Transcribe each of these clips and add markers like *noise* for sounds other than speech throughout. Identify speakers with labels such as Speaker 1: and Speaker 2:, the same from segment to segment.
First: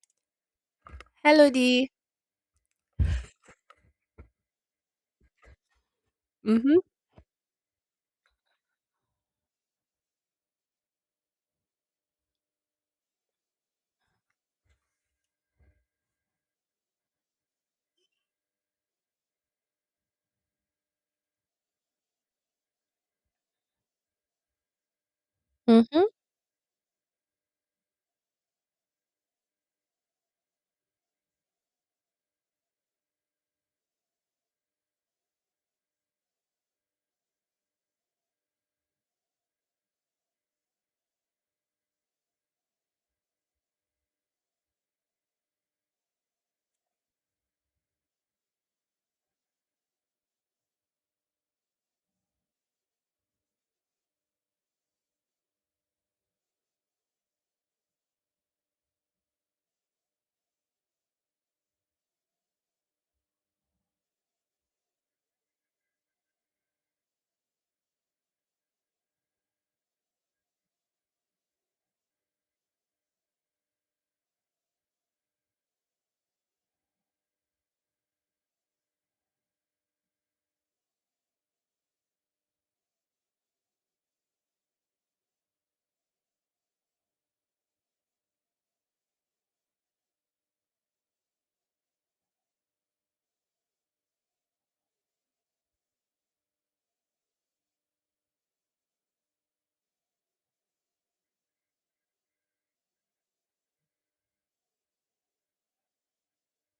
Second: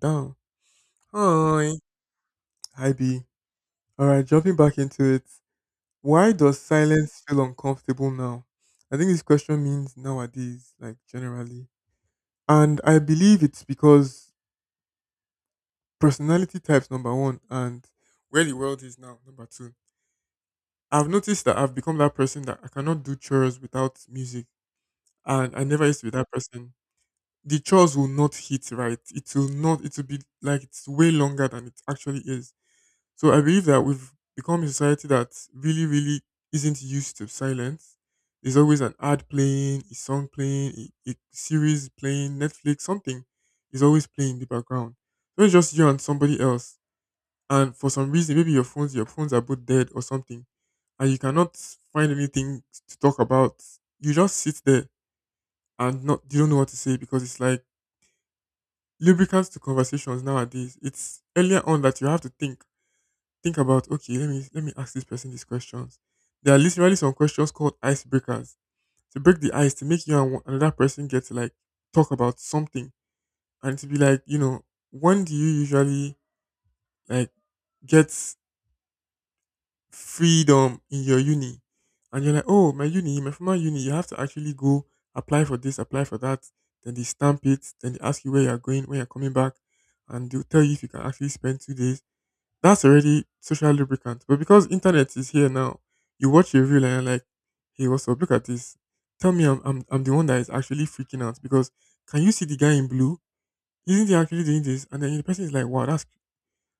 Speaker 1: Down.
Speaker 2: Hello,
Speaker 1: Hi.
Speaker 2: D.
Speaker 1: Hi B. Alright, jumping back into it. Why does silence feel uncomfortable now? I think this question means nowadays, like generally. And I believe it's because personality types number one, and where the world is now, number two. I've noticed that I've become that person that I cannot do chores without music. And I never used to
Speaker 2: Mhm,
Speaker 1: be that person. The chores will not hit right. It will not it will be like it's way longer than it actually is. So I believe that we've become a society that really, really isn't used to silence. There's always an ad playing, a song playing, a series playing, Netflix, something is always playing in the background. So it's just you and somebody else. And for some reason, maybe your phones are both dead or something, and you cannot find anything to talk about. You just sit there and not you don't know what to say, because it's like lubricants to conversations nowadays. It's earlier on that you have to think about, okay, let me ask this person these questions. There are literally some questions called icebreakers, to break the ice, to make you and another person get to like talk about something, and to be like, you know, when do you usually like get freedom in your uni? And you're like, oh, my uni, my former uni, you have to actually go apply for this, apply for that, then they stamp it, then they ask you where you're going, when you're coming back, and they'll tell you if you can actually spend 2 days. That's already social lubricant. But because internet is here now, you watch a reel and you're like, hey, what's up? Look at this. Tell me I'm the one that is actually freaking out because can you see the guy in blue? Isn't he actually doing this? And then the person is like, wow, that's…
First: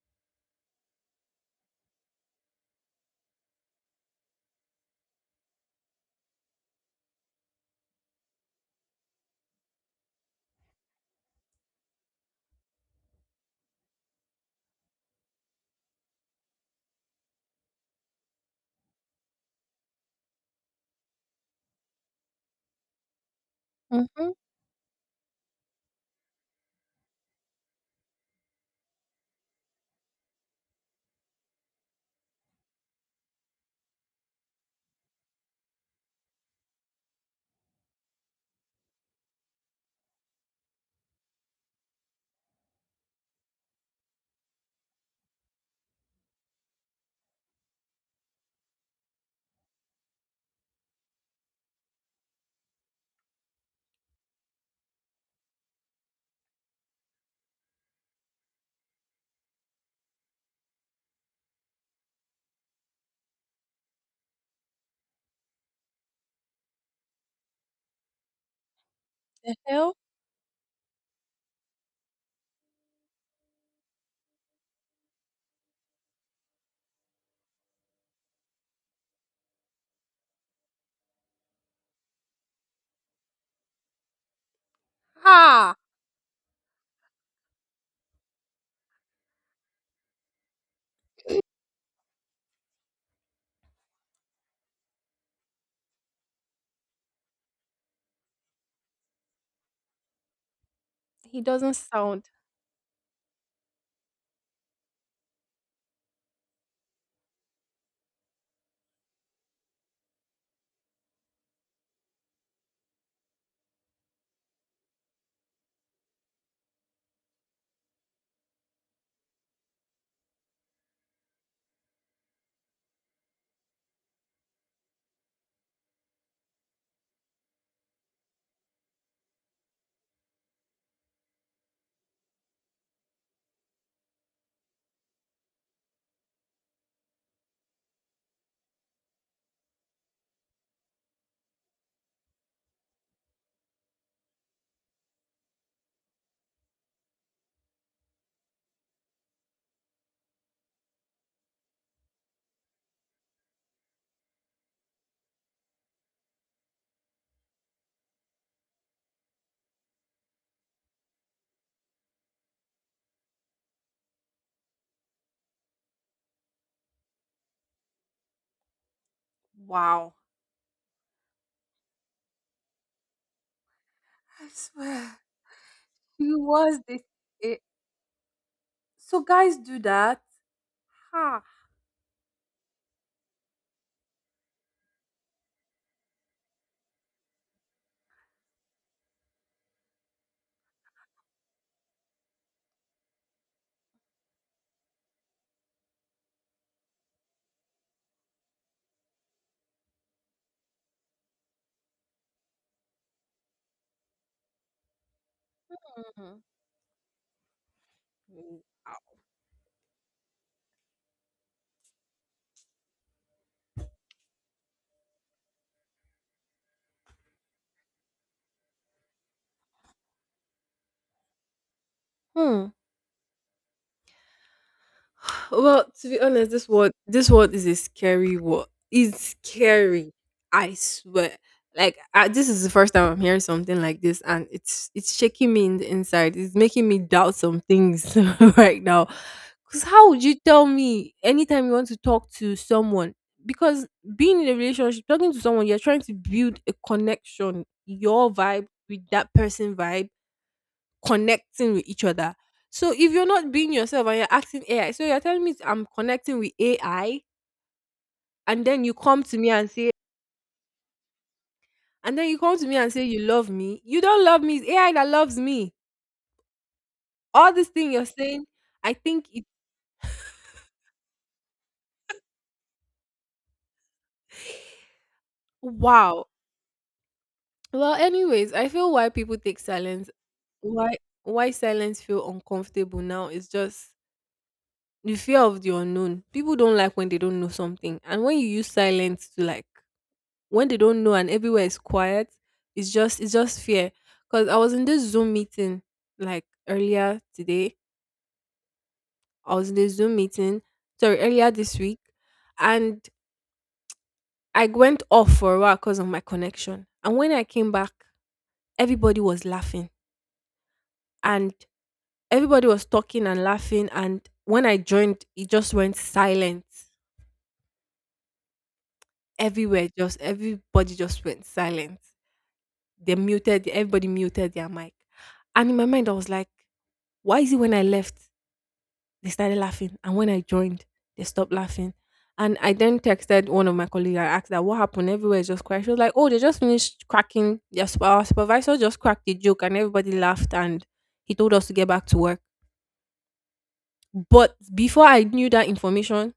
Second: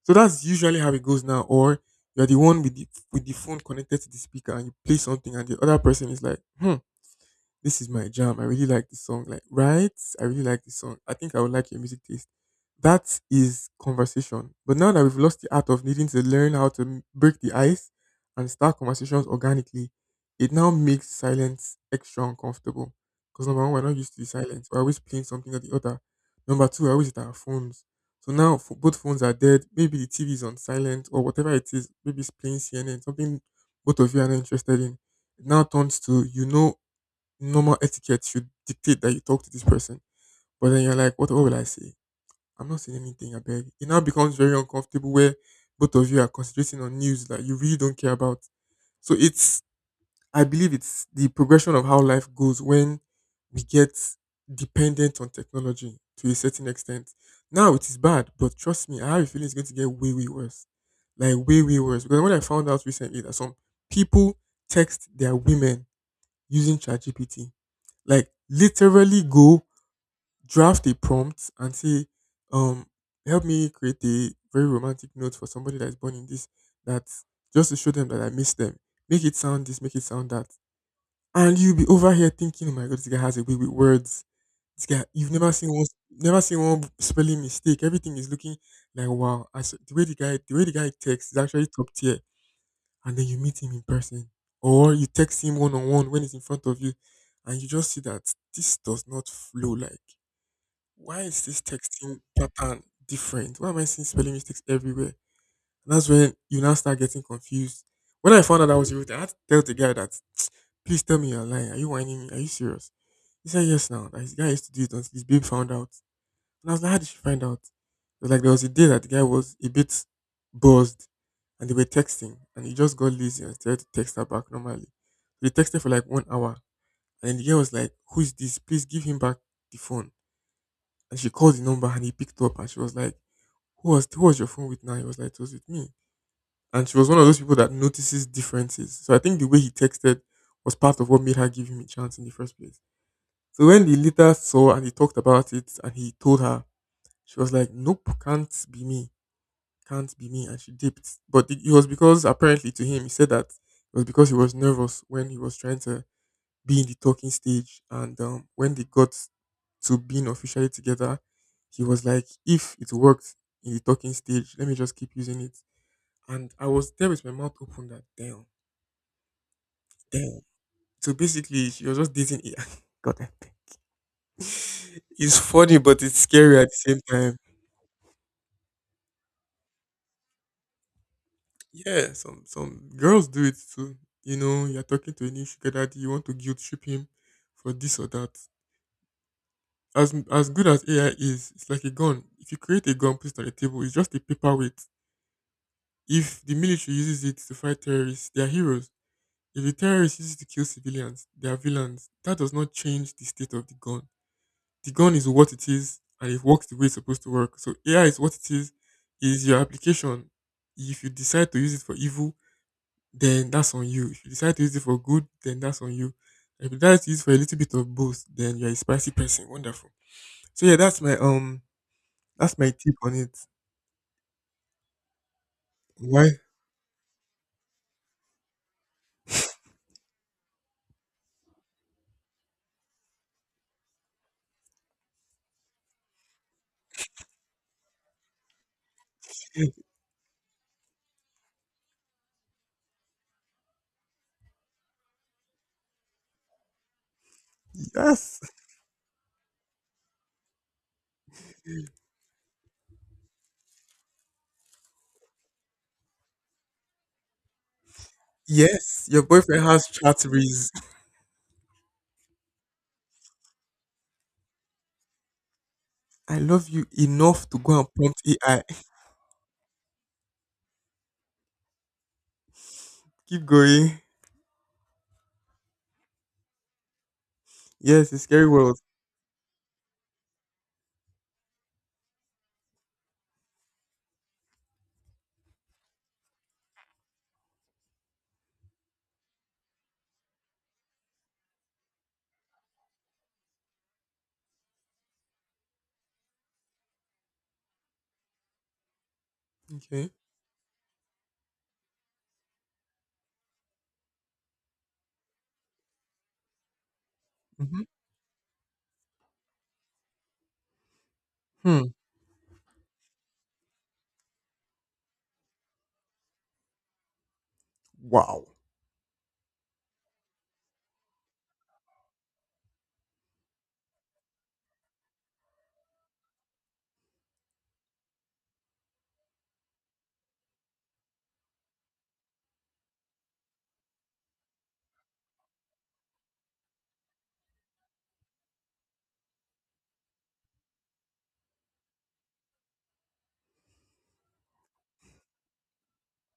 Speaker 1: So that's usually how it goes now. Or you're the one with the phone connected to the speaker, and you play something and the other person is like, hmm, this is my jam. I really like this song. Like, right? I really like this song. I think I would like your music taste. That is conversation. But now that we've lost the art of needing to learn how to break the ice and start conversations organically, it now makes silence extra uncomfortable. Because number one, we're not used to the
Speaker 2: mhm.
Speaker 1: silence. We're always playing something or the other. Number two, we're always at our phones. So now both phones are dead. Maybe the TV is on silent or whatever it is. Maybe it's playing CNN, something both of you are not interested in. It now turns to, you know, normal etiquette should dictate that you talk to this person. But then you're like, what will I say? I'm not saying anything, I beg. It now becomes very uncomfortable where both of you are concentrating on news that you really don't care about. So it's, I believe it's the progression of how life goes when we get dependent on technology to a certain extent. Now it is bad, but trust me, I have a feeling it's going to get way, way worse. Like way, way worse. Because when I found out recently that some people text their women using ChatGPT, like literally
Speaker 2: The
Speaker 1: go
Speaker 2: hell?
Speaker 1: draft a prompt and say, um, help me create a very romantic note for somebody that's born in this, that just to show them that I miss them. Make it sound this, make it sound that. And you'll be over here thinking, oh my god, this guy has a way with words. This guy, you've never seen
Speaker 2: Ha!
Speaker 1: one, never seen one spelling mistake. Everything is looking like, wow. I s The way the guy, the way the guy texts is actually top tier, and then you meet him in person, or you text him one on one when he's in front of you, and you just see that this does not flow. Like, why
Speaker 2: He
Speaker 1: is this
Speaker 2: doesn't
Speaker 1: texting
Speaker 2: sound.
Speaker 1: pattern different? Why am I seeing spelling mistakes everywhere? And that's when you now start getting confused. When I found out that was you, I had to tell the guy that, please tell me you're lying. Are you whining me? Are you serious? He said yes, now that his guy used to do it until his babe found out. And I was like, how did she find out? It was like there was a day that the guy was a bit buzzed, and they were texting, and he just got lazy and started to text her back normally. So they texted for like 1 hour, and then the girl was like, who is this? Please give him back the phone. And she called the number and he picked up and she was like, who was your phone with now? He was like, it was with me. And she was one of those people that notices differences. So I think the way he texted was part of what made her give him a chance in the first place. So when the later saw and he talked about it and he told her, she was like, nope, can't be me. Can't be me. And she dipped. But it was because apparently to him, he said that it was because he was nervous when he was trying to be in the talking stage, and when they got to being officially together, he was like, if it worked in the talking stage, let me just keep using it. And I was there with my mouth open, that damn,
Speaker 2: Wow.
Speaker 1: damn. So basically she was just dating I. *laughs* God, I beg.
Speaker 2: I swear,
Speaker 1: It's funny, but it's
Speaker 2: he
Speaker 1: scary at the
Speaker 2: was
Speaker 1: same
Speaker 2: this.
Speaker 1: time.
Speaker 2: It, so guys do that. Ha.
Speaker 1: Yeah, some girls do it too. You know, you're talking to a new sugar daddy, you want to guilt trip him for this or that. As good as AI is, it's like a gun. If you create a gun, put it on the table, it's just a paperweight. If the military uses it to fight terrorists, they are heroes. If the terrorists use it to kill civilians, they are villains. That does not change the state of the gun. The gun is what it is, and
Speaker 2: Mhm.
Speaker 1: it works the way it's supposed to work. So AI is what it
Speaker 2: Mm,
Speaker 1: is your application. If you decide to use it for evil, then that's on you. If you decide to use it for good, then that's on you. If you decide to use it for a little bit of both, then you're a spicy person. Wonderful. So yeah, that's
Speaker 2: hmm.
Speaker 1: my tip on it.
Speaker 2: Well, to be
Speaker 1: Why?
Speaker 2: honest, this world is a scary world. It's scary. I swear. This is the first time I'm hearing something like this, and it's shaking me in the inside. It's making me doubt some things *laughs* right now.
Speaker 1: *laughs*
Speaker 2: Cause how would you tell me anytime you want to talk to someone? Because being in a relationship, talking to someone, you're trying to build a connection, your
Speaker 1: Yes.
Speaker 2: vibe with that person vibe connecting with each other. So if you're not being yourself and you're asking AI, so you're telling me I'm connecting with AI, and then you
Speaker 1: Yes, your
Speaker 2: come to me
Speaker 1: boyfriend
Speaker 2: and
Speaker 1: has
Speaker 2: say,
Speaker 1: chatteries.
Speaker 2: and then you come to me and say you love me. You don't love me. It's AI that loves me.
Speaker 1: I love you enough
Speaker 2: All
Speaker 1: to
Speaker 2: this
Speaker 1: go
Speaker 2: thing
Speaker 1: and
Speaker 2: you're
Speaker 1: prompt
Speaker 2: saying,
Speaker 1: AI.
Speaker 2: I think it.
Speaker 1: *laughs* Keep going.
Speaker 2: Wow. Well,
Speaker 1: Yes, it's scary
Speaker 2: anyways, I
Speaker 1: world.
Speaker 2: feel why people take silence, why why silence feel uncomfortable now is just the fear of the unknown. People don't like when they don't know something, and when you use silence to like when they don't know and everywhere is quiet, it's just fear. Cause I was in this Zoom meeting like earlier today. I was in this
Speaker 1: Okay.
Speaker 2: Zoom meeting, sorry, earlier this week, and I went off for a while because of my connection. And when I came
Speaker 1: Mm-hmm.
Speaker 2: back, everybody was laughing and
Speaker 1: Hmm.
Speaker 2: everybody was talking and laughing. And when I joined, it just went silent
Speaker 1: Wow.
Speaker 2: everywhere. Just everybody just went silent. They muted. Everybody muted their mic. And in my mind, I was like, why is it when I left, they started laughing? And when I joined, they stopped laughing. And I then texted one of my colleagues. I asked that what happened. Everywhere is just quiet. She was like, "Oh, they just finished cracking. Their our supervisor just cracked a joke, and everybody laughed. And he told us to get back to work." But before I knew that information,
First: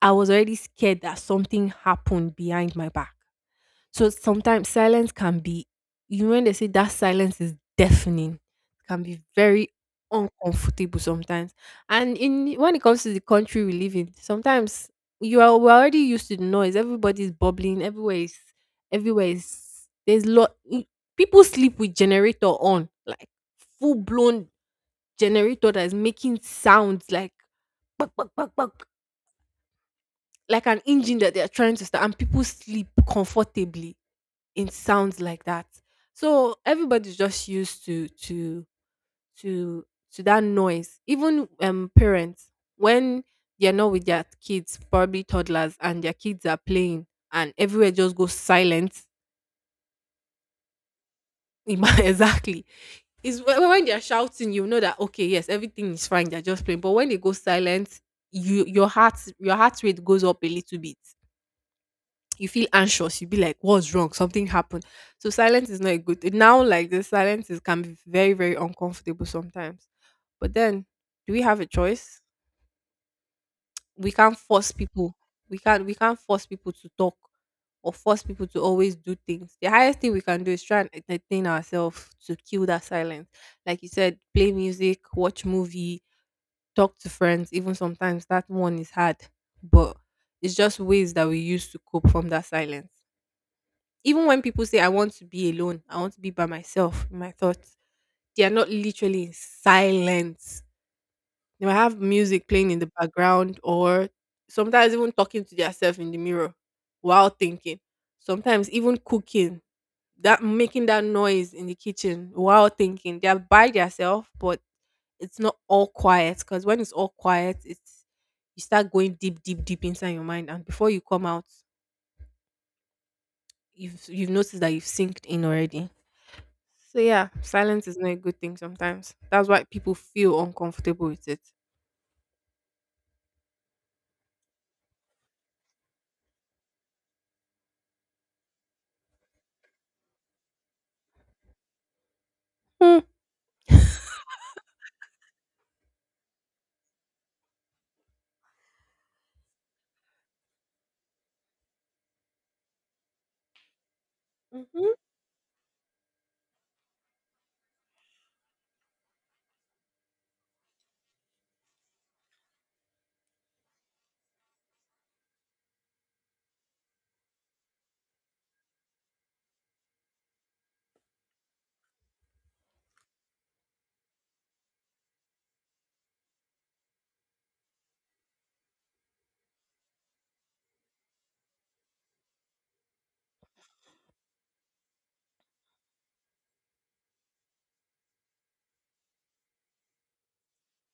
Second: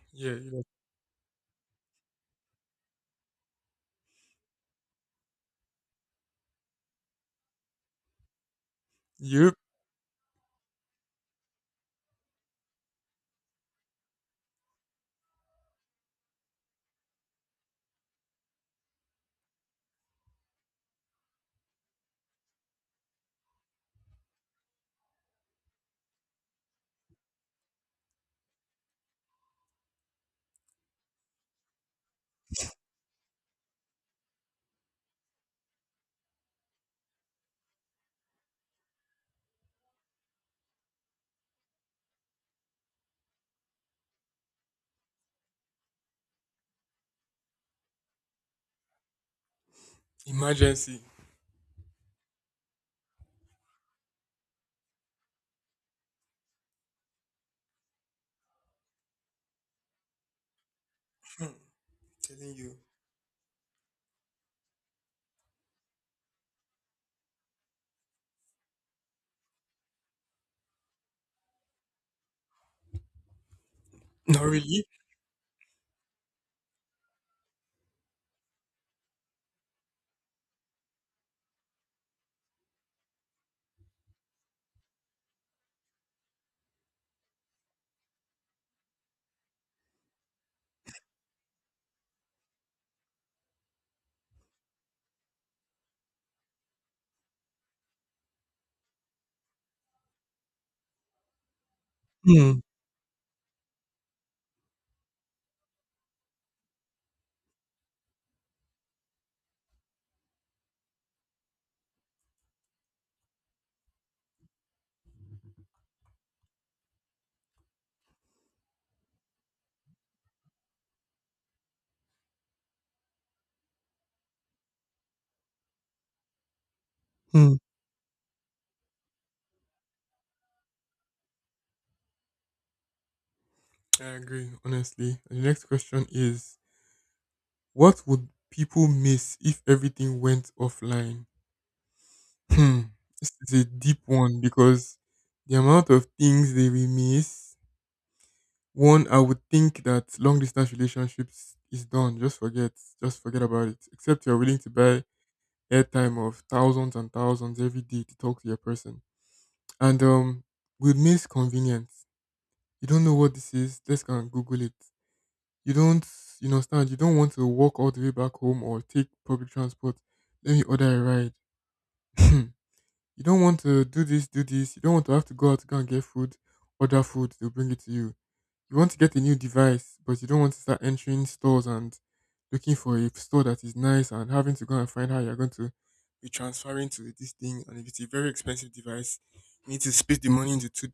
Speaker 2: I was
Speaker 1: Yeah.
Speaker 2: already
Speaker 1: You.
Speaker 2: scared that something happened behind my back. So sometimes silence can be, you know, when they say that silence is deafening, it can be
Speaker 1: Yep.
Speaker 2: very uncomfortable sometimes. And in when it comes to the country we live in, sometimes you are we're already used to the noise. Everybody's bubbling. Everywhere is, there's lot. People sleep with generator on, like full blown generator that is making sounds like *tsk* like an engine that they are trying to start, and people sleep comfortably, it sounds like that. So everybody's just used to to that noise. Even parents when they're not with their kids, probably toddlers, and their kids are playing and everywhere just goes silent.
Speaker 1: Emergency.
Speaker 2: *laughs* Exactly. When they're shouting, you know that okay, yes, everything is fine, they're just playing. But when they go silent, your heart rate goes up a little bit.
Speaker 1: Hmm.
Speaker 2: You
Speaker 1: Telling
Speaker 2: feel
Speaker 1: you.
Speaker 2: anxious, you be like, what's wrong, something happened. So silence is not good now, like the silence is, can be very uncomfortable sometimes. But then, do we have a choice? We can't
Speaker 1: Not
Speaker 2: force
Speaker 1: really.
Speaker 2: people, we can't force people to talk or force people to always do things. The highest thing we can do is try and entertain ourselves to kill that silence, like you said, play music, watch movie, talk to friends. Even sometimes that one is hard, but it's just ways that we use to cope from that silence. Even when people say I want to be alone, I want to be by myself in my thoughts, they are not literally in silence. They might have music
Speaker 1: Hmm.
Speaker 2: playing in the background, or sometimes even talking to themselves in the mirror while thinking. Sometimes even cooking, that making that noise in the kitchen while thinking. They are by themselves, but it's not all quiet, because when it's all quiet, it's you start going deep, deep, deep inside your mind, and before you come out, you've noticed that you've synced in already. So yeah,
Speaker 1: Hmm.
Speaker 2: silence is not a good thing sometimes. That's why people feel uncomfortable with it.
Speaker 1: I agree, honestly. The next question is, what would people miss if everything went offline? Hmm. This is a deep one, because the amount of things they will miss. One, I would think that long distance relationships is done. Just forget. Just forget about it. Except you're willing to
Speaker 2: Mm-hmm.
Speaker 1: buy airtime of thousands and thousands every day to talk to your person. And we'd miss convenience. You don't know what this is, just go and Google it. you don't you understand, you don't want to walk all the way back home or take public transport, let me order a ride. *laughs* *clears throat* You don't want to do this do this, you don't want to have to go out to go and get food, order food, they'll bring it to you. You want to get a new device, but you don't want to start entering stores and looking for a store that is nice, and having to go and find how you're going to be transferring to this thing, and if it's a very expensive device, you need to split the money into two,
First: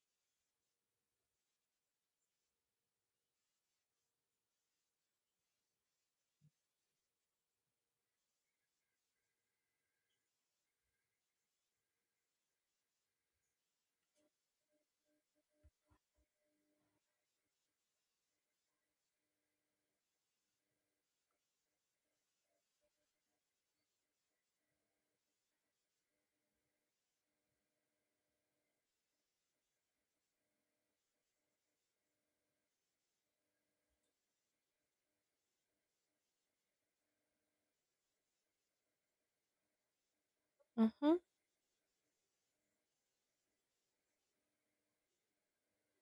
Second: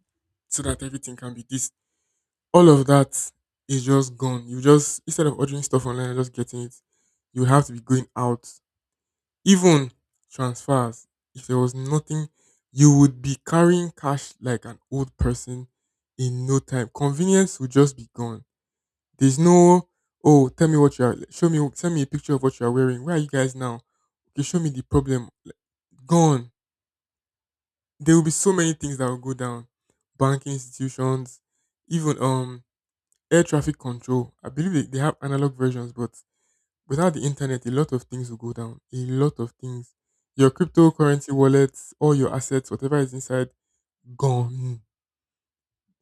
Speaker 1: so that everything can be this. All of that is just gone. You just Instead of ordering stuff online and just getting it, you would have to be going out. Even transfers, if there was nothing, you would be carrying cash like an old person in no time. Convenience would just be gone. There's no, oh, tell me what you are. Show me. Send me a picture of what you are wearing. Where are you guys now? Okay, show me the problem. Like, gone. There will be so many things that will go down. Banking institutions, even air traffic control. I believe they have analog versions, but without the internet, a lot of things will go down. A lot of things. Your
Speaker 2: Hmm.
Speaker 1: cryptocurrency wallets, all your assets, whatever is inside, gone.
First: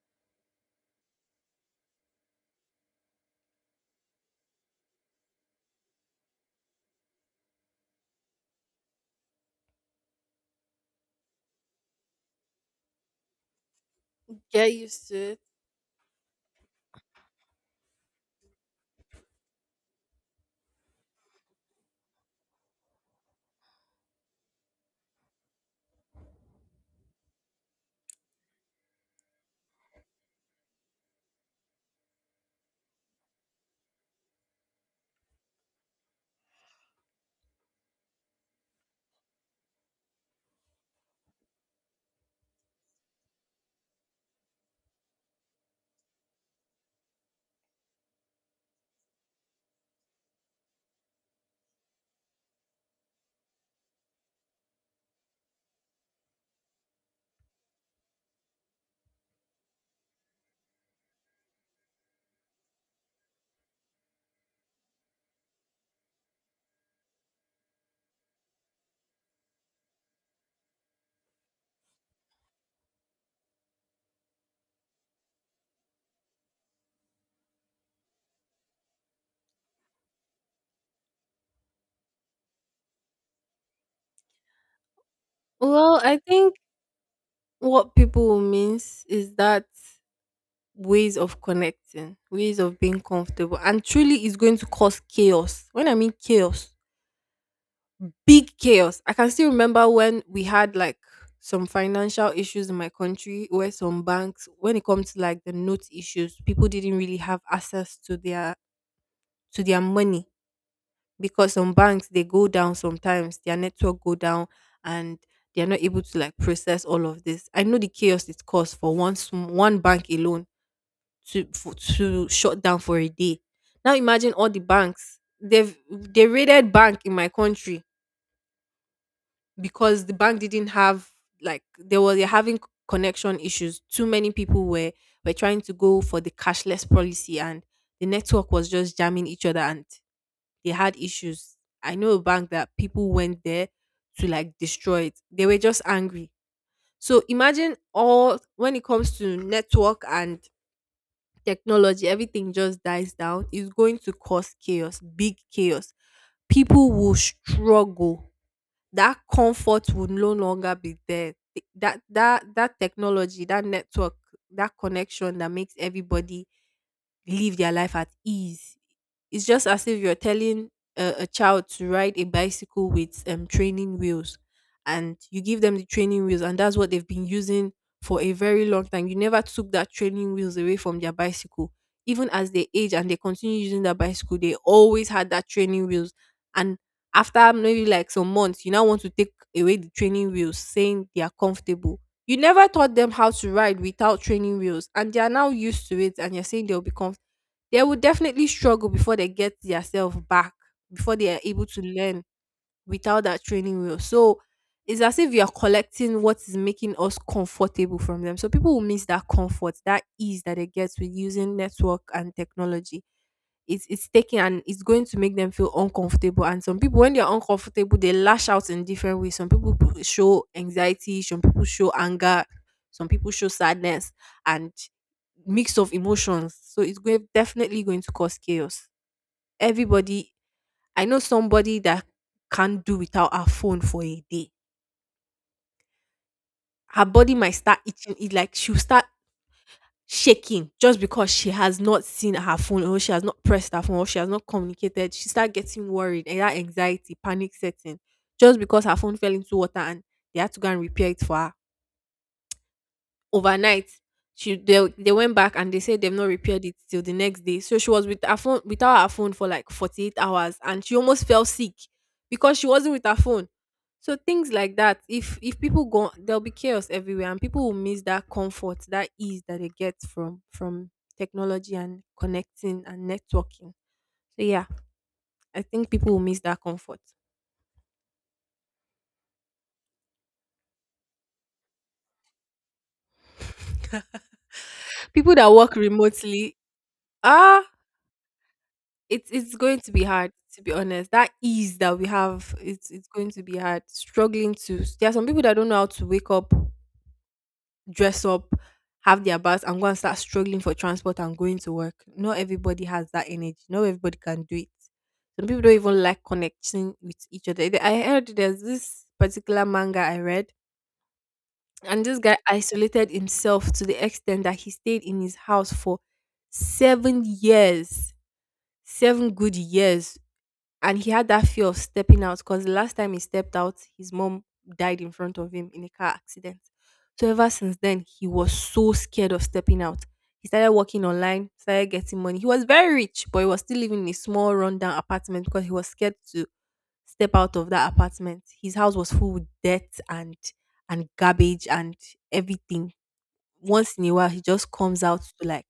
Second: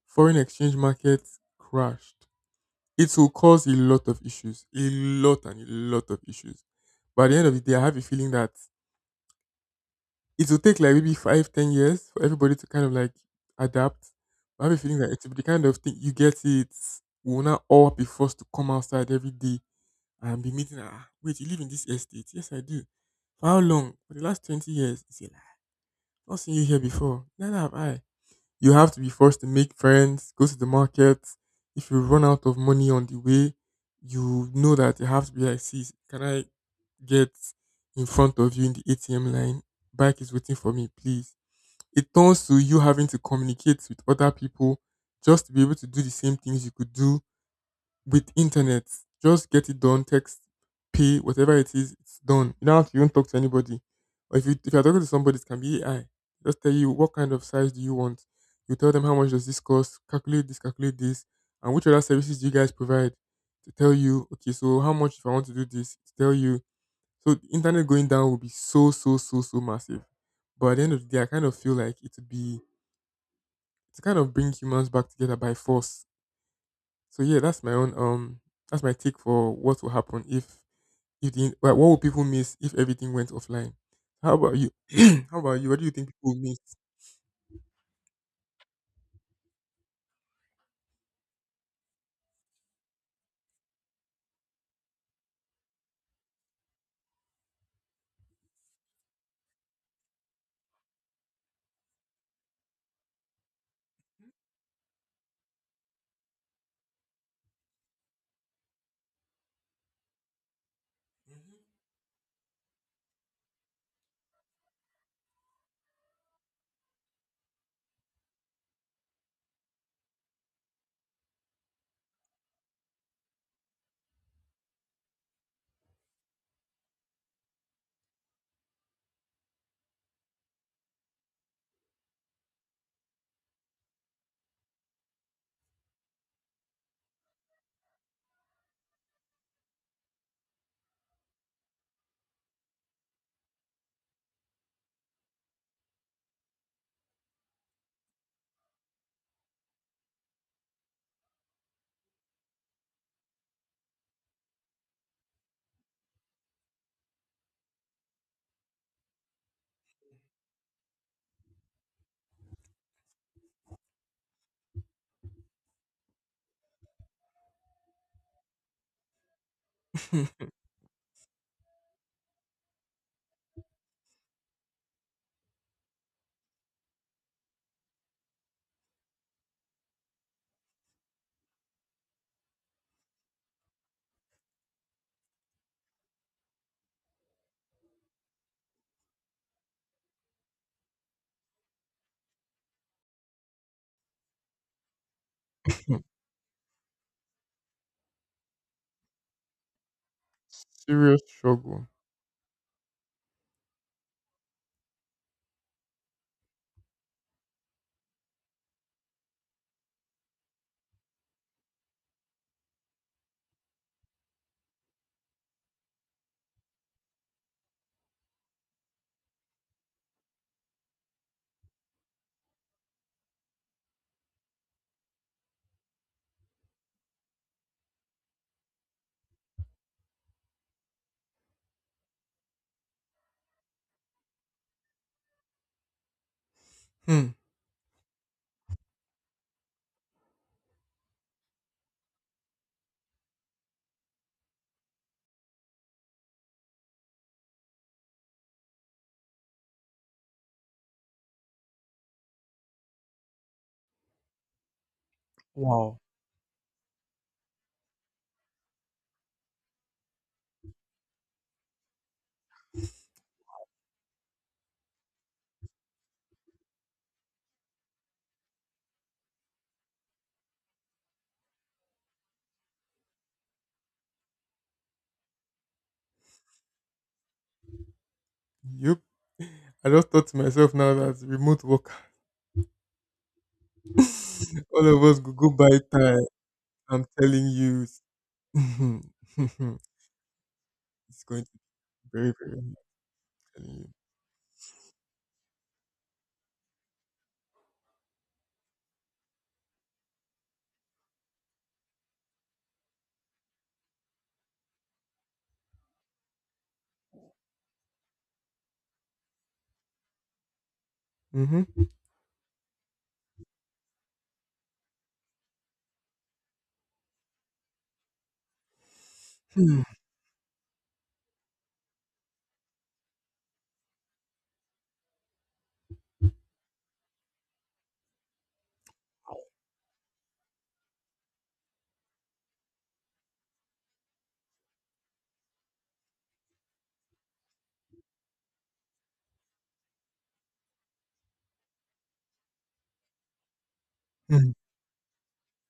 Speaker 1: Foreign exchange markets crashed. It will cause a lot of issues. A lot and a lot of issues. But at the end of the day, I have a feeling that it will take like maybe five, 10 years for everybody to kind of like adapt. I have
Speaker 2: Get
Speaker 1: a feeling
Speaker 2: used
Speaker 1: that
Speaker 2: to
Speaker 1: it will be
Speaker 2: it.
Speaker 1: the kind of thing you get it. We will not all be forced to come outside every day and be meeting her. "Ah, wait, you live in this estate?" "Yes, I do." "For how long?" "For the last 20 years. Is like, I've not seen you here before." "Neither have I." You have to be forced to make friends, go to the market. If you run out of money on the way, you know that you have to be like, "See, can I get in front of you in the ATM line? Bike is waiting for me, please." It turns to you having to communicate with other people just to be able to do the same things you could do with internet, just get it done, text, pay, whatever it is, it's done. You don't have to even talk to anybody. Or if you if you're talking to somebody, it can be AI. Just tell you what kind of size do you want. You tell them how much does this cost, calculate this, and which other services do you guys provide to tell you, okay, so how much if I want to do this, to tell you. So the internet going down will be so, so, so, so massive. But at the end of the day, I kind of feel like it would be to kind of bring humans back together by force. So yeah, that's my own. That's my take for what will happen if what would people miss if everything went offline? How about you? *clears throat* How about you? What do you
Speaker 2: Well,
Speaker 1: think
Speaker 2: I
Speaker 1: people will
Speaker 2: think
Speaker 1: miss?
Speaker 2: what people will miss is that ways of connecting, ways of being comfortable, and truly is going to cause chaos. When I mean chaos, big chaos. I can still remember when we had like some financial issues in my country where some banks when it comes to like the note issues, people didn't really have access to their money because some banks they go down, sometimes their network go down, and they are not able to like process all of this. I know the chaos it caused for one bank alone to, for, to shut down for a day. Now imagine all the banks. They've they raided bank in my country because the bank didn't have, like they were, they're having connection issues. Too many people were trying to go for the cashless policy, and the network was just jamming each other, and they had issues. I know a bank that people went there to like destroy it. They were just angry. So imagine all when it comes to network and technology, everything just dies down. It's going to cause chaos, big chaos. People will struggle. That comfort will no longer be there. That that technology, that network, that connection that makes everybody live their life at ease. It's just as if you're telling a child to ride a bicycle with training wheels, and you give them the training wheels, and that's what they've been using for a very long time. You never took that training wheels away from their bicycle. Even as they age and they continue using that bicycle, they always had that training wheels. And after maybe like some months, you now want to take away the training wheels, saying they are comfortable, you never taught them how to ride without training wheels, and they are now used to it, and you're saying they'll become, they will definitely struggle before they get themselves
Speaker 1: *laughs*
Speaker 2: back, before
Speaker 1: Serious
Speaker 2: they are able to
Speaker 1: struggle.
Speaker 2: learn without that training wheel. So it's as if you're collecting what is making us comfortable from them. So people will miss that comfort, that ease that it gets with using network and technology. It's taking and it's going to make them feel uncomfortable. And some people, when they're uncomfortable, they lash out in different ways. Some people show anxiety, some people show anger, some people show sadness and mix of emotions. So it's going definitely going to cause chaos. Everybody, I know somebody that can't do without her phone for a day. Her
Speaker 1: Hmm.
Speaker 2: body might start itching, it like she'll start shaking just because she has not seen her phone, or she has not pressed her phone, or she has not communicated. She start getting worried, and that anxiety, panic setting, just because her phone fell into water and they had to go and repair it for her overnight. She, they went back and they
Speaker 1: Wow.
Speaker 2: said they've not repaired it till the next day. So she was with her phone, without her phone for like 48 hours, and she almost fell sick because she wasn't with her phone. So things like that, if people go, there'll be chaos everywhere, and people will miss that comfort, that ease that they get from technology and connecting and networking. So yeah, I think people will miss that comfort.
Speaker 1: Yup. I just thought to myself now that remote work, *laughs* all of us go
Speaker 2: People
Speaker 1: go
Speaker 2: that
Speaker 1: buy
Speaker 2: work
Speaker 1: time.
Speaker 2: remotely,
Speaker 1: I'm telling
Speaker 2: ah,
Speaker 1: you, *laughs*
Speaker 2: it's going to be hard, to be honest.
Speaker 1: it's
Speaker 2: That
Speaker 1: going to be
Speaker 2: ease that we
Speaker 1: very, very
Speaker 2: have,
Speaker 1: hard,
Speaker 2: it's going to be
Speaker 1: I'm telling
Speaker 2: hard.
Speaker 1: you.
Speaker 2: Struggling to, there are some people that don't know how to wake up, dress up, have their baths, and go and start struggling for transport and going to work. Not everybody has that energy. Not everybody can do it. Some people don't even like connecting with each other. I heard there's this particular manga I read,
Speaker 1: Mm-hmm.
Speaker 2: and this guy isolated himself to the extent that he stayed in his house for 7 years, seven good
Speaker 1: Hmm.
Speaker 2: years, and he had that fear of stepping out because the last time he stepped out, his mom died in front of him in a car accident. So ever since then, he was so scared of stepping out. He started working online, started getting money. He was very rich, but he was still living in a small rundown apartment because he was scared to step out of that apartment. His house was full with debt and garbage and everything. Once in a while, he
Speaker 1: Hmm,
Speaker 2: just comes out to like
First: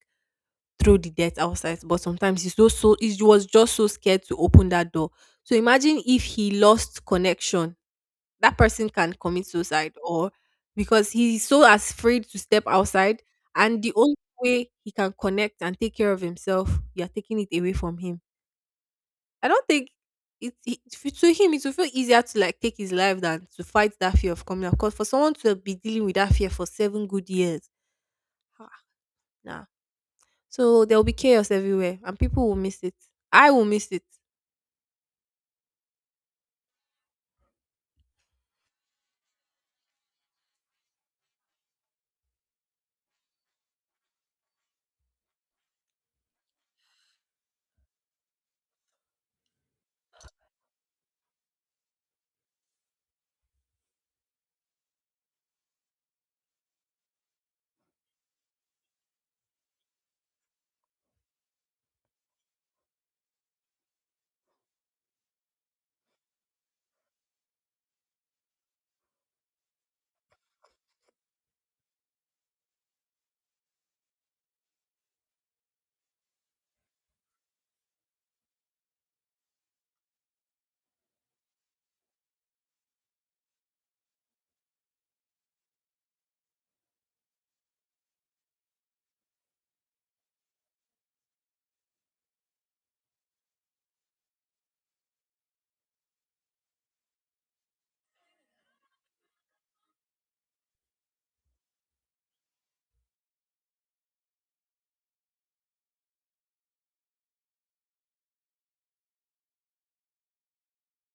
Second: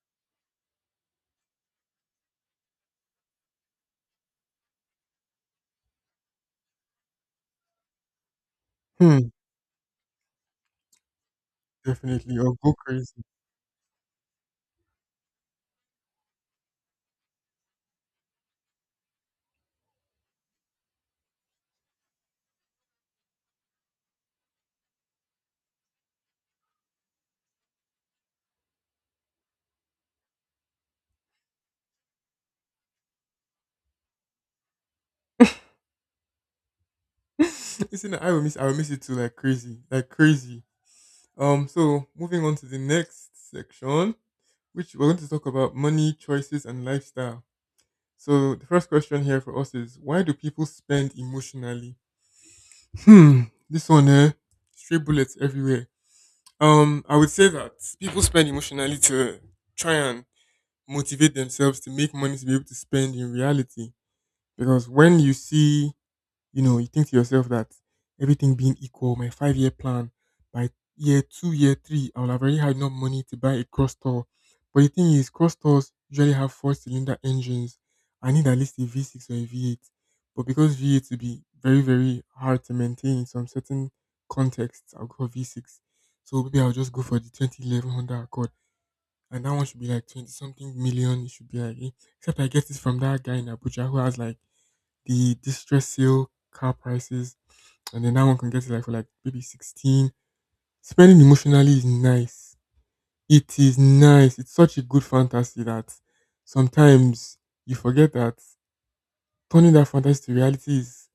Speaker 2: throw the dirt outside, but sometimes he's so, so he was just so scared to open that door. So imagine if he lost connection, that person can
Speaker 1: hmm,
Speaker 2: commit suicide, or because he's so afraid
Speaker 1: definitely,
Speaker 2: to
Speaker 1: or
Speaker 2: step
Speaker 1: go
Speaker 2: outside,
Speaker 1: crazy.
Speaker 2: and the only way he can connect and take care of himself, you're taking it away from him. I don't think to him it will feel easier to like take his life than to fight that fear of coming out. Because for someone to be dealing with that fear for seven good years, ah, nah. So there will be chaos everywhere and people will miss it. I will miss it.
Speaker 1: *laughs* Listen, I will miss it too, like crazy, like crazy. So moving on to the next section, which we're going to talk about money, choices, and lifestyle. So the first question here for us is, why do people spend emotionally? Hmm, this one, eh, stray bullets everywhere. I would say that people spend emotionally to try and motivate themselves to make money to be able to spend in reality. Because when you see, you know, you think to yourself that everything being equal, my 5 year plan, by year two, year three, I will have already had enough money to buy a cross tour. But the thing is, cross tours usually have four-cylinder engines. I need at least a V6 or a V8. But because V8 will be very, very hard to maintain in some certain contexts, I'll go for V6. So maybe I'll just go for the 2011 Honda Accord. And that one should be like 20 something million. It should be like, eh, except I get it from that guy in Abuja who has like the distress sale car prices, and then that one can get it like for like maybe 16. Spending emotionally is nice. It is nice. It's such a good fantasy that sometimes you forget that turning that fantasy to reality is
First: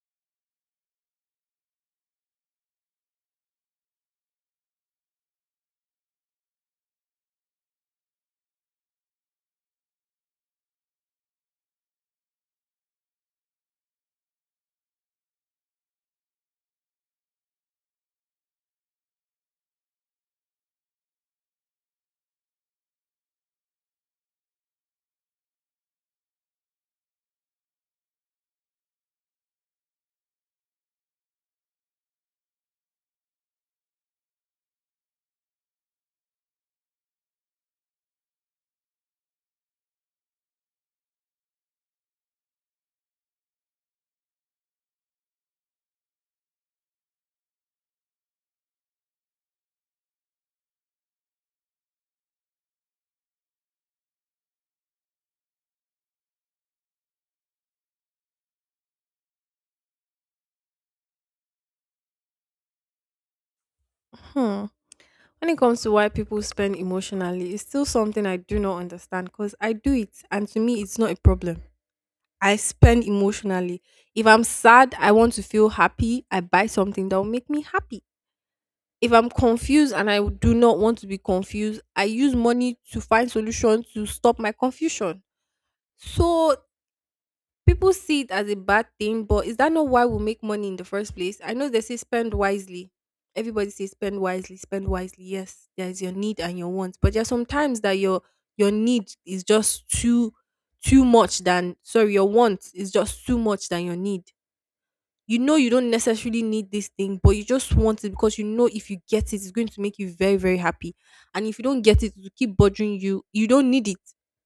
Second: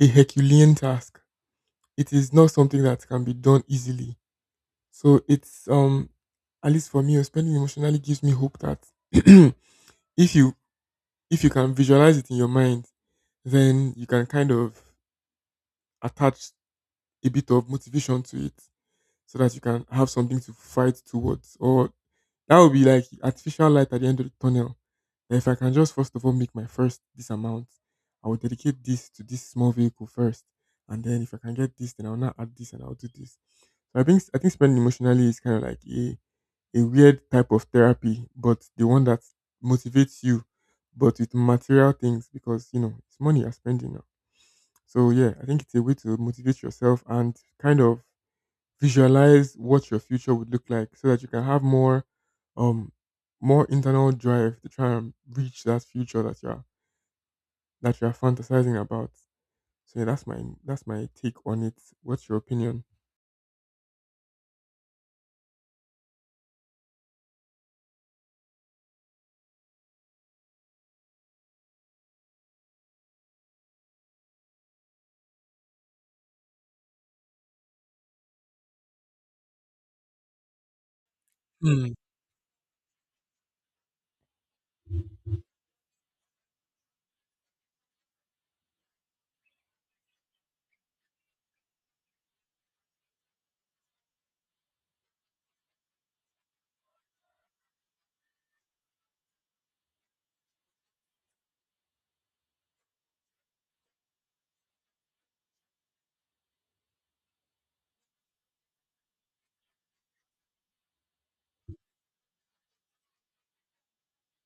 Speaker 1: a Herculean task. It is not something that can be done easily. So it's, at least for me, spending emotionally gives me hope that *clears throat* if you if you can visualize it in your mind, then you can kind of attach a bit of motivation to it so that you can have something to fight towards. Or that would be like artificial light at the end of the tunnel. That if I can just first of all make my first this amount, I will dedicate this to this small vehicle first. And then if I can get this, then I'll now add this and I'll do this. So I think spending emotionally is kind of like a weird type of therapy, but the one that motivates you, but with material things because you know it's money you're spending now. So yeah, I think it's a way to motivate yourself and kind of visualize what your future would look like so that you can have more um more internal drive to try and reach that future that you're fantasizing about. So yeah, that's my take on it. What's your opinion?
Speaker 2: Hmm. When it comes to why people spend emotionally, it's still something I do not understand because I do it, and to me, it's not a problem. I spend emotionally. If I'm sad, I want to feel happy. I buy something that will make me happy. If I'm confused and I do not want to be confused,
Speaker 1: Hmm.
Speaker 2: I use money to find solutions to stop my confusion. So people see it as a bad thing, but is that not why we make money in the first place? I know they say spend wisely. Everybody says spend wisely, spend wisely. Yes, there is your need and your wants, but there are some times that your need is just too much than sorry, your want is just too much than your need. You know you don't necessarily need this thing, but you just want it because you know if you get it, it's going to make you very, very happy. And if you don't get it, it will keep bothering you. You don't need it,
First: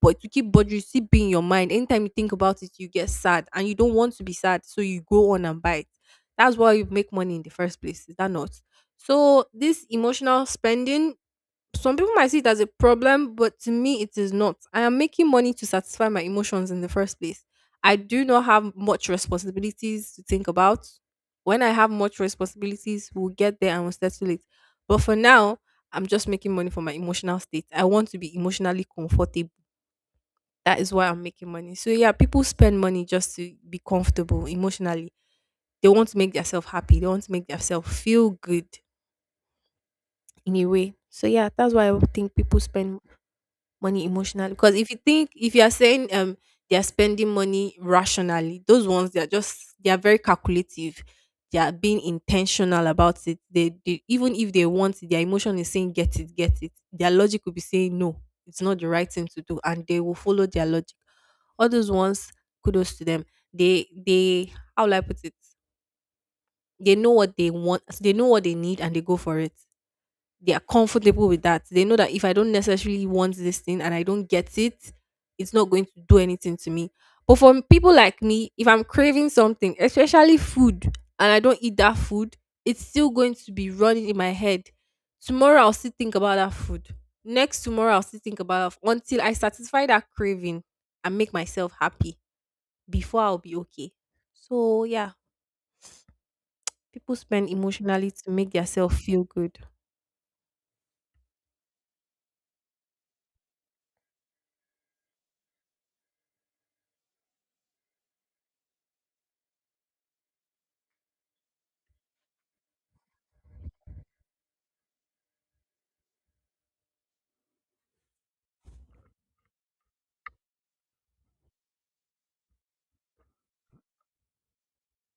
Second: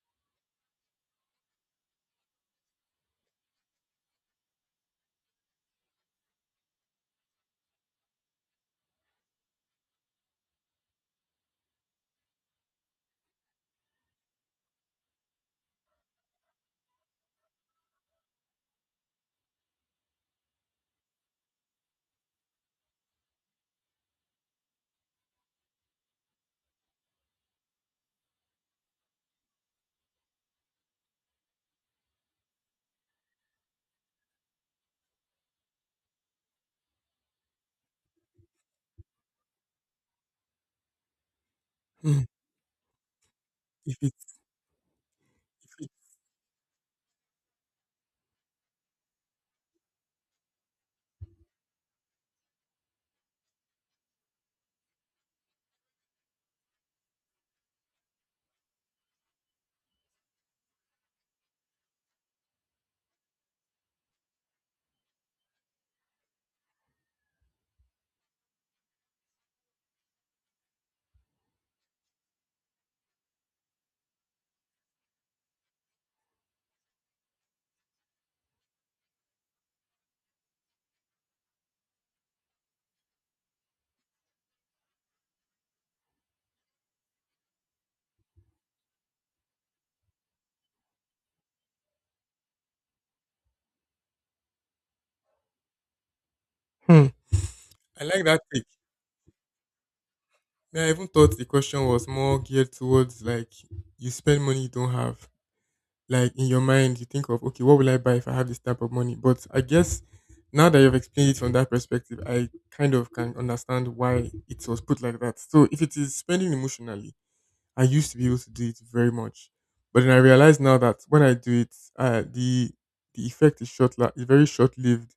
Speaker 2: but to keep bothering you, still be in your mind. Anytime you think about it, you get sad and you don't want to be sad. So you go on and buy it. That's why you make money in the first place. Is that not? So this emotional spending, some people might see it as a problem, but to me, it is not. I am making money to satisfy my emotions in the first place. I do not have much responsibilities to think about. When I have much responsibilities, we'll get there and we'll settle it. But for now, I'm just making money for my emotional state. I want to be emotionally comfortable. That is why I'm making money. So, yeah, people spend money just to be comfortable emotionally. They want to make themselves happy, they want to make themselves feel good in a way. So, yeah, that's why I
Speaker 1: Hmm.
Speaker 2: think people spend
Speaker 1: If
Speaker 2: money
Speaker 1: it's
Speaker 2: emotionally. Because if you think if you are
Speaker 1: if it's
Speaker 2: saying they are spending money rationally, those ones they are very calculative. They are being intentional about it. They, even if they want it, their emotion is saying get it, get it. Their logic will be saying no, it's not the right thing to do, and they will follow their logic. All those ones, kudos to them. They, how will I put it? They know what they want, they know what they need, and they go for it. They are comfortable with that. They know that if I don't necessarily want this thing and I don't get it, it's not going to do anything to me. But for people like me, if I'm craving something, especially food, and I don't eat that food, it's still going to be running in my head. Tomorrow I'll still think about that food. Next tomorrow I'll still think about it until I satisfy that craving and make myself happy before I'll be okay. So yeah,
Speaker 1: Hmm.
Speaker 2: people spend
Speaker 1: I
Speaker 2: emotionally
Speaker 1: like
Speaker 2: to
Speaker 1: that
Speaker 2: make
Speaker 1: take.
Speaker 2: themselves feel good.
Speaker 1: Me, I even thought the question was more geared towards like you spend money you don't have, like in your mind you think of, okay, what will I buy if I have this type of money? But I guess now that you've explained it from that perspective, I kind of can understand why it was put like that. So if it is spending emotionally, I used to be able to do it very much, but then I realize now that when I do it, the effect is very short lived.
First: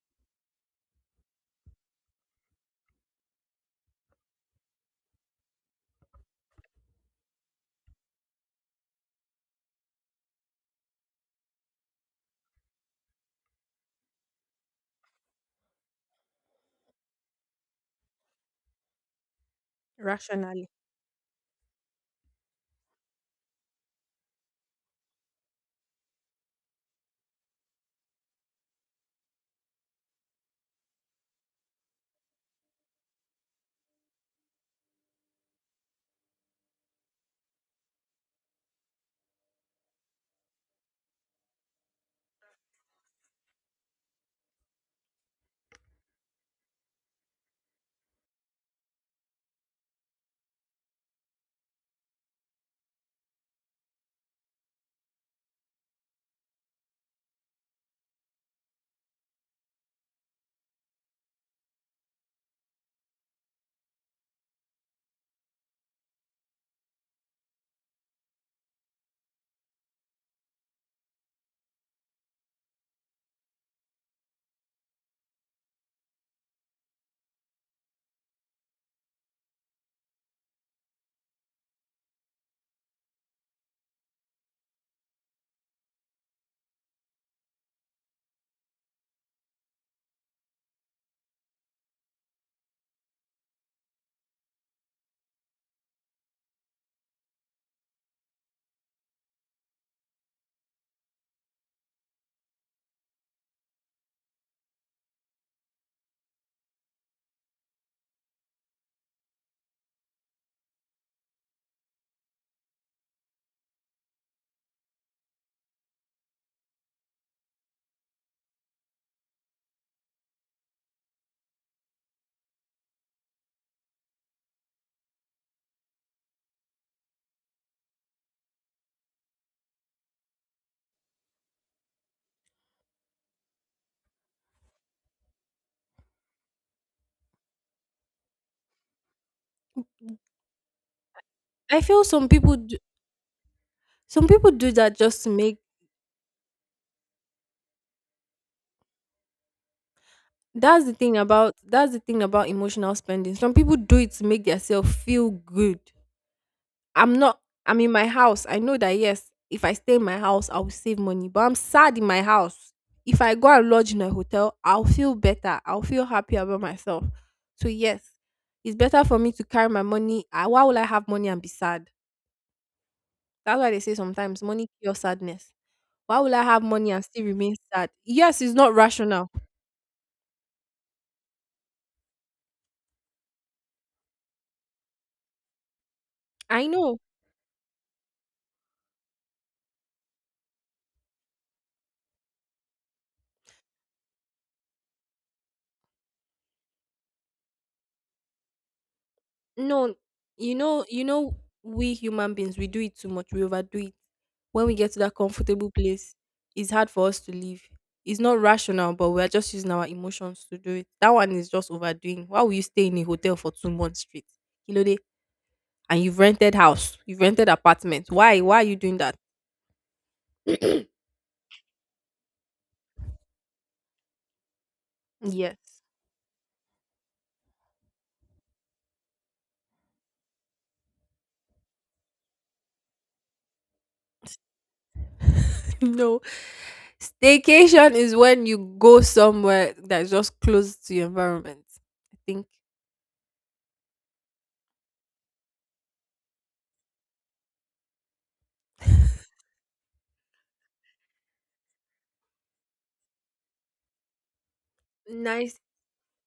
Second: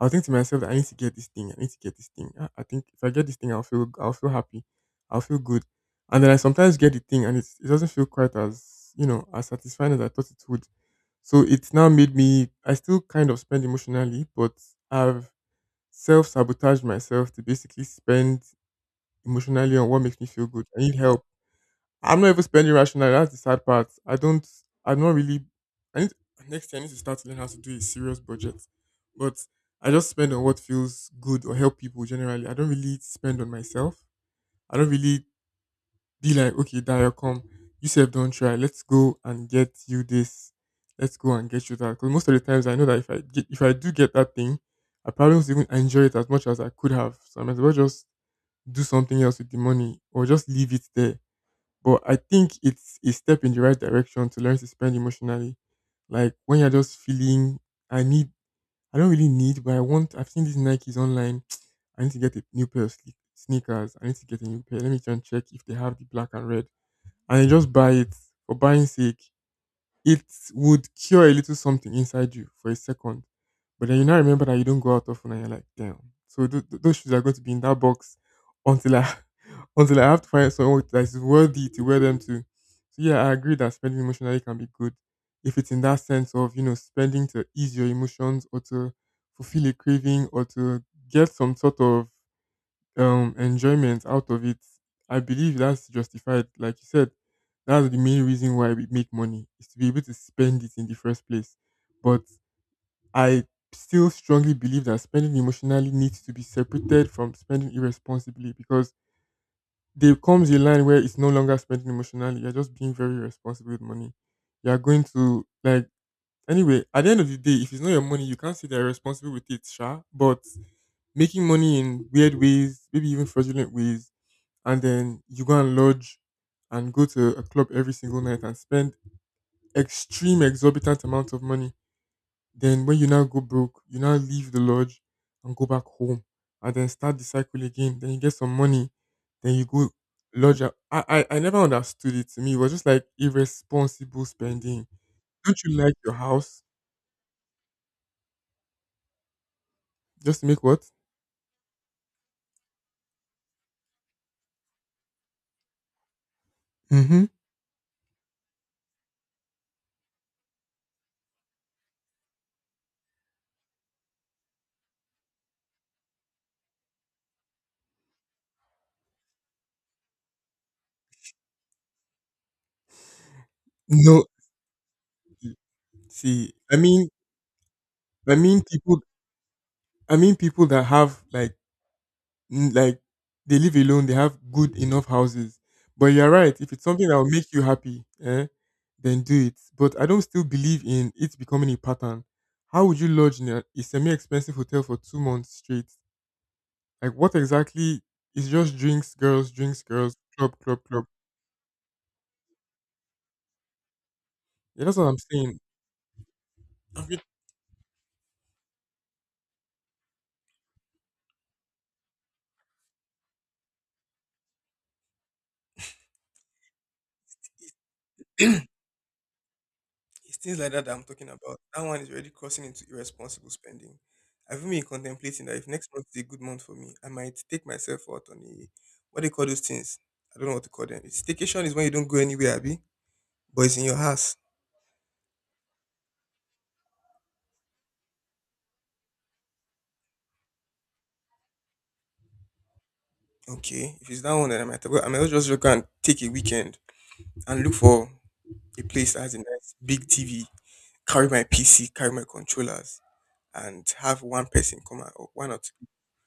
Speaker 1: I'll think to myself that I need to get this thing. I think if I get this thing, I'll feel happy, I'll feel good. And then I sometimes get the thing and it doesn't feel quite as, you know, as satisfying as I thought it would. So it's now made me, I still kind of spend emotionally, but I've self sabotaged myself to basically spend emotionally on what makes me feel good. I need help. I'm not even spending rationally. That's the sad part. I don't, I'm not really, I need, Next year I need to start to learn how to do a serious budget. But I just spend on what feels good or help people generally. I don't really spend on myself. I don't really be like, "Okay, Dayo, come. You said don't try. Let's go and get you this. Let's go and get you that." Because most of the times I know that if I do get that thing, I probably won't even enjoy it as much as I could have. So I might as well just do something else with the money or just leave it there. But I think it's a step in the right direction to learn to spend emotionally. Like when you're just feeling, I need, I don't really need, but I want, I've seen these Nikes online. *tsk* I need to get a new pair of sneakers. I need to get a new pair. Let me try and check if they have the black and red, and you just buy it for buying sake. It would cure a little something inside you for a second. But then you now remember that you don't go out often, and you're like, damn. So those shoes are going to be in that box until I *laughs* until I have to find someone that is worthy to wear them to. So yeah, I agree that spending emotionally can be good if it's in that sense of, you know, spending to ease your emotions or to fulfill a craving or to get some sort of enjoyment out of it. I believe that's justified. Like you said, that's the main reason why we make money, is to be able to spend it in the first place. But I still strongly believe that spending emotionally needs to be separated from spending irresponsibly, because there comes a line where it's no longer spending emotionally. You're just being very irresponsible with money. You're going to like, anyway, at the end of the day, if it's not your money, you can't say they're responsible with it, sure. But making money in weird ways, maybe even fraudulent ways, and then you go and lodge and go to a club every single night and spend extreme exorbitant amounts of money, then when you now go broke, you now leave the lodge and go back home and then start the cycle again. Then you get some money, then you go lodge. I never
Speaker 2: I feel
Speaker 1: understood it.
Speaker 2: some
Speaker 1: To me, it
Speaker 2: people
Speaker 1: was
Speaker 2: do.
Speaker 1: just like irresponsible
Speaker 2: Some people do
Speaker 1: spending.
Speaker 2: that just to
Speaker 1: Don't
Speaker 2: make
Speaker 1: you like your house, just to make what?
Speaker 2: that's the thing about emotional spending. Some people do it to make themselves feel good. I'm
Speaker 1: Mm-hmm.
Speaker 2: not I'm in my house. I know that yes, if I stay in my house, I will save money. But I'm sad in my house. If I go and lodge in a hotel, I'll feel better. I'll feel happy about myself. So yes, it's better for me to carry my money. Why will I have money and be sad? That's why they say
Speaker 1: No,
Speaker 2: sometimes money cures sadness. Why will I
Speaker 1: see,
Speaker 2: have money and still remain sad?
Speaker 1: I
Speaker 2: Yes, it's
Speaker 1: mean
Speaker 2: not
Speaker 1: people,
Speaker 2: rational.
Speaker 1: I mean people that have like like they live alone, they have good enough houses. But you're right,
Speaker 2: I
Speaker 1: if it's
Speaker 2: know.
Speaker 1: something that will make you happy, eh, then do it. But I don't still believe in it becoming a pattern. How would you lodge in a semi expensive hotel for 2 months straight? Like, what exactly is just drinks,
Speaker 2: No,
Speaker 1: girls,
Speaker 2: you
Speaker 1: club, club,
Speaker 2: know, you
Speaker 1: club?
Speaker 2: know, we human beings, we do it too much. We overdo it. When we
Speaker 1: Yeah,
Speaker 2: get
Speaker 1: that's
Speaker 2: to
Speaker 1: what
Speaker 2: that
Speaker 1: I'm saying.
Speaker 2: comfortable place, it's hard for us to leave. It's not rational, but we are just using our emotions to do it. That one is just overdoing. Why will you stay in a hotel for 2 months straight, Kilode? And you've rented house, you've rented apartment. Why? Why are you doing that?
Speaker 1: It's things like that that I'm talking about. That one is already crossing into irresponsible spending. I've even been contemplating that if
Speaker 2: Yes.
Speaker 1: next month is a good month for me, I might take myself out on a what do you call those things? I don't know what to call them. It's staycation is when you don't go anywhere, Abby, but it's in your house.
Speaker 2: *laughs* No. Staycation is when you go somewhere that's just close to your environment. I think
Speaker 1: Okay, if it's that one, then I might well, I might as well just go and take a weekend and look for a place that has a nice big TV. Carry my PC, carry my controllers, and have one person come out or one or
Speaker 2: nice.
Speaker 1: two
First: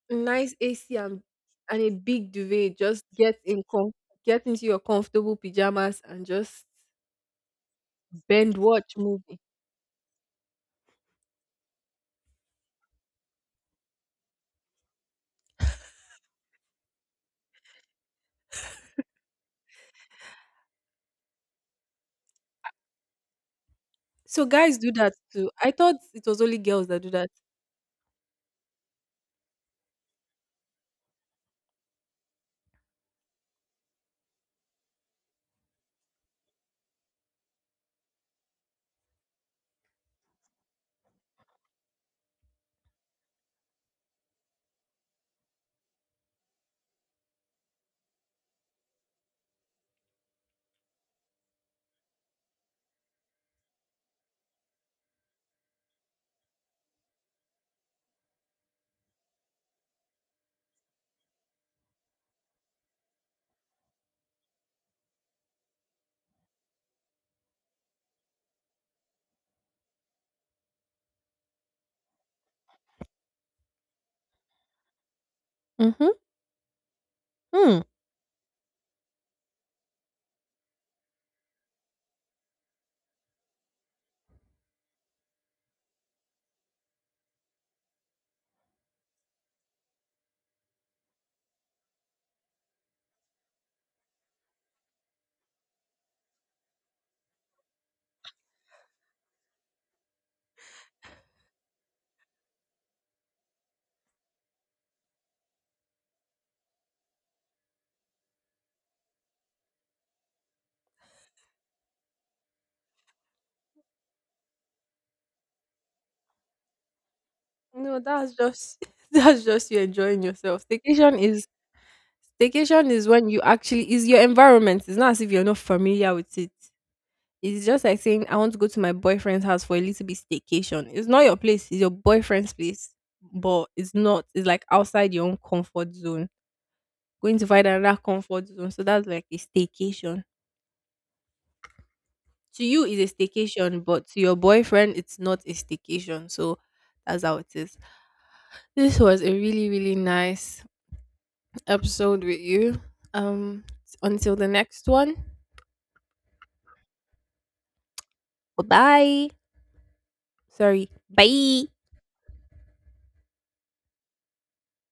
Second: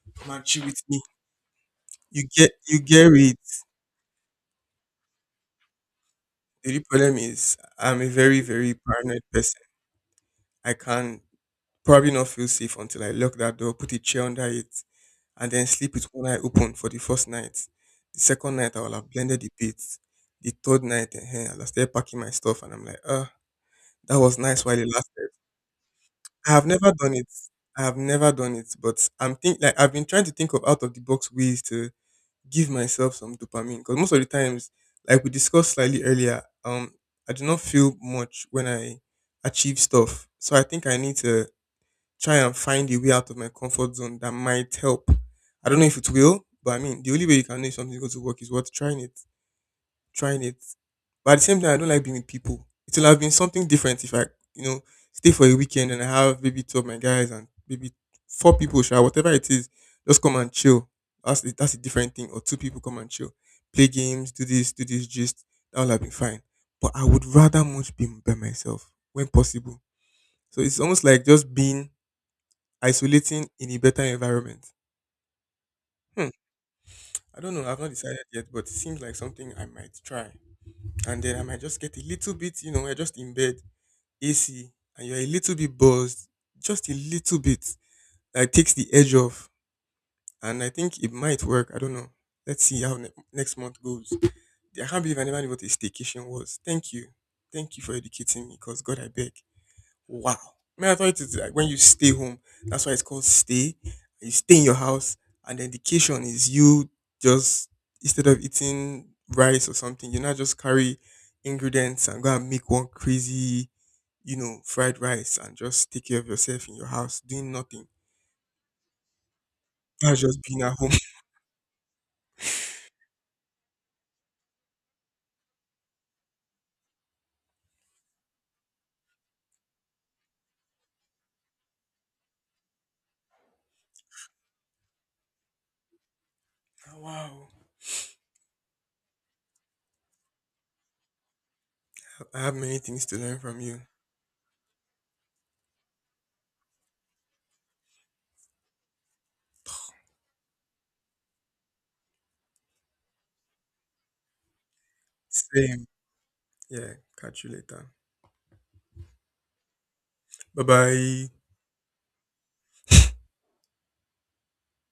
Speaker 1: people come and
Speaker 2: Nice
Speaker 1: chill with
Speaker 2: AC
Speaker 1: me.
Speaker 2: and a
Speaker 1: You
Speaker 2: big
Speaker 1: get
Speaker 2: duvet.
Speaker 1: you
Speaker 2: Just
Speaker 1: get it.
Speaker 2: get into your comfortable pajamas and just
Speaker 1: Really, the only problem is I'm a very,
Speaker 2: bend
Speaker 1: very
Speaker 2: watch
Speaker 1: paranoid
Speaker 2: movie.
Speaker 1: person. I can probably not feel safe until I lock that door, put a chair under it, and then sleep with one eye open for the first night. The second night, I will have blended the beds. The third night, eh, I'll start packing my stuff, and I'm like, ah, that was
Speaker 2: So
Speaker 1: nice while
Speaker 2: guys
Speaker 1: it
Speaker 2: do that
Speaker 1: lasted.
Speaker 2: too. I thought it was
Speaker 1: I
Speaker 2: only
Speaker 1: have
Speaker 2: girls
Speaker 1: never
Speaker 2: that do
Speaker 1: done it.
Speaker 2: that.
Speaker 1: I have never done it, but I'm think like I've been trying to think of out of the box ways to give myself some dopamine because most of the times, like we discussed slightly earlier, I do not feel much when I achieve stuff. So I think I need to try and find a way out of my comfort zone that might help. I don't know if it will, but I mean, the only way you can know if something is going to work is what trying it, but at the same time, I don't like being with people. It will have been something different if I, you know, stay for a weekend and I have maybe two of my guys and maybe four people, sure, whatever it is, just come and chill. That's a different thing. Or two people come and chill, play games, do this, just that would have been fine. But I would rather much be by myself when possible. So it's almost like just being isolating in a better environment.
Speaker 2: Mm-hmm.
Speaker 1: Hmm. I don't know. I've
Speaker 2: Mm.
Speaker 1: not decided yet, but it seems like something I might try. And then I might just get a little bit, you know, we're just in bed, AC, and you're a little bit buzzed, just a little bit, that takes the edge off. And I think it might work. I don't know. Let's see how next month goes. I can't believe I never knew what a staycation was. Thank you. Thank you for educating me because God, I beg. Wow. Man, I thought it's like when you stay home, that's why it's called stay. You stay in your house, and then the education is you just, instead of eating rice or something, you now just carry ingredients and go and make one crazy, you know, fried rice and just take care of yourself in your house, doing nothing.
Speaker 2: No, that's just *laughs* that's just you
Speaker 1: That's
Speaker 2: enjoying
Speaker 1: just being
Speaker 2: yourself.
Speaker 1: at home. *laughs*
Speaker 2: Staycation is when you actually is your environment. It's not as if you're not familiar with it. It's just like saying I want to go to my boyfriend's house for a little bit staycation. It's not your place, it's your boyfriend's place. But it's not, it's like outside your own comfort zone. Going to
Speaker 1: Wow.
Speaker 2: find another comfort zone. So that's like a staycation.
Speaker 1: I have
Speaker 2: To you is a
Speaker 1: you.
Speaker 2: staycation, but to your boyfriend it's not a staycation. So that's how it is. This was a really, really nice episode with you. Um until the next one.
Speaker 1: Same. Yeah. Catch you later.
Speaker 2: Bye bye.
Speaker 1: Bye
Speaker 2: Sorry.
Speaker 1: bye.
Speaker 2: Bye.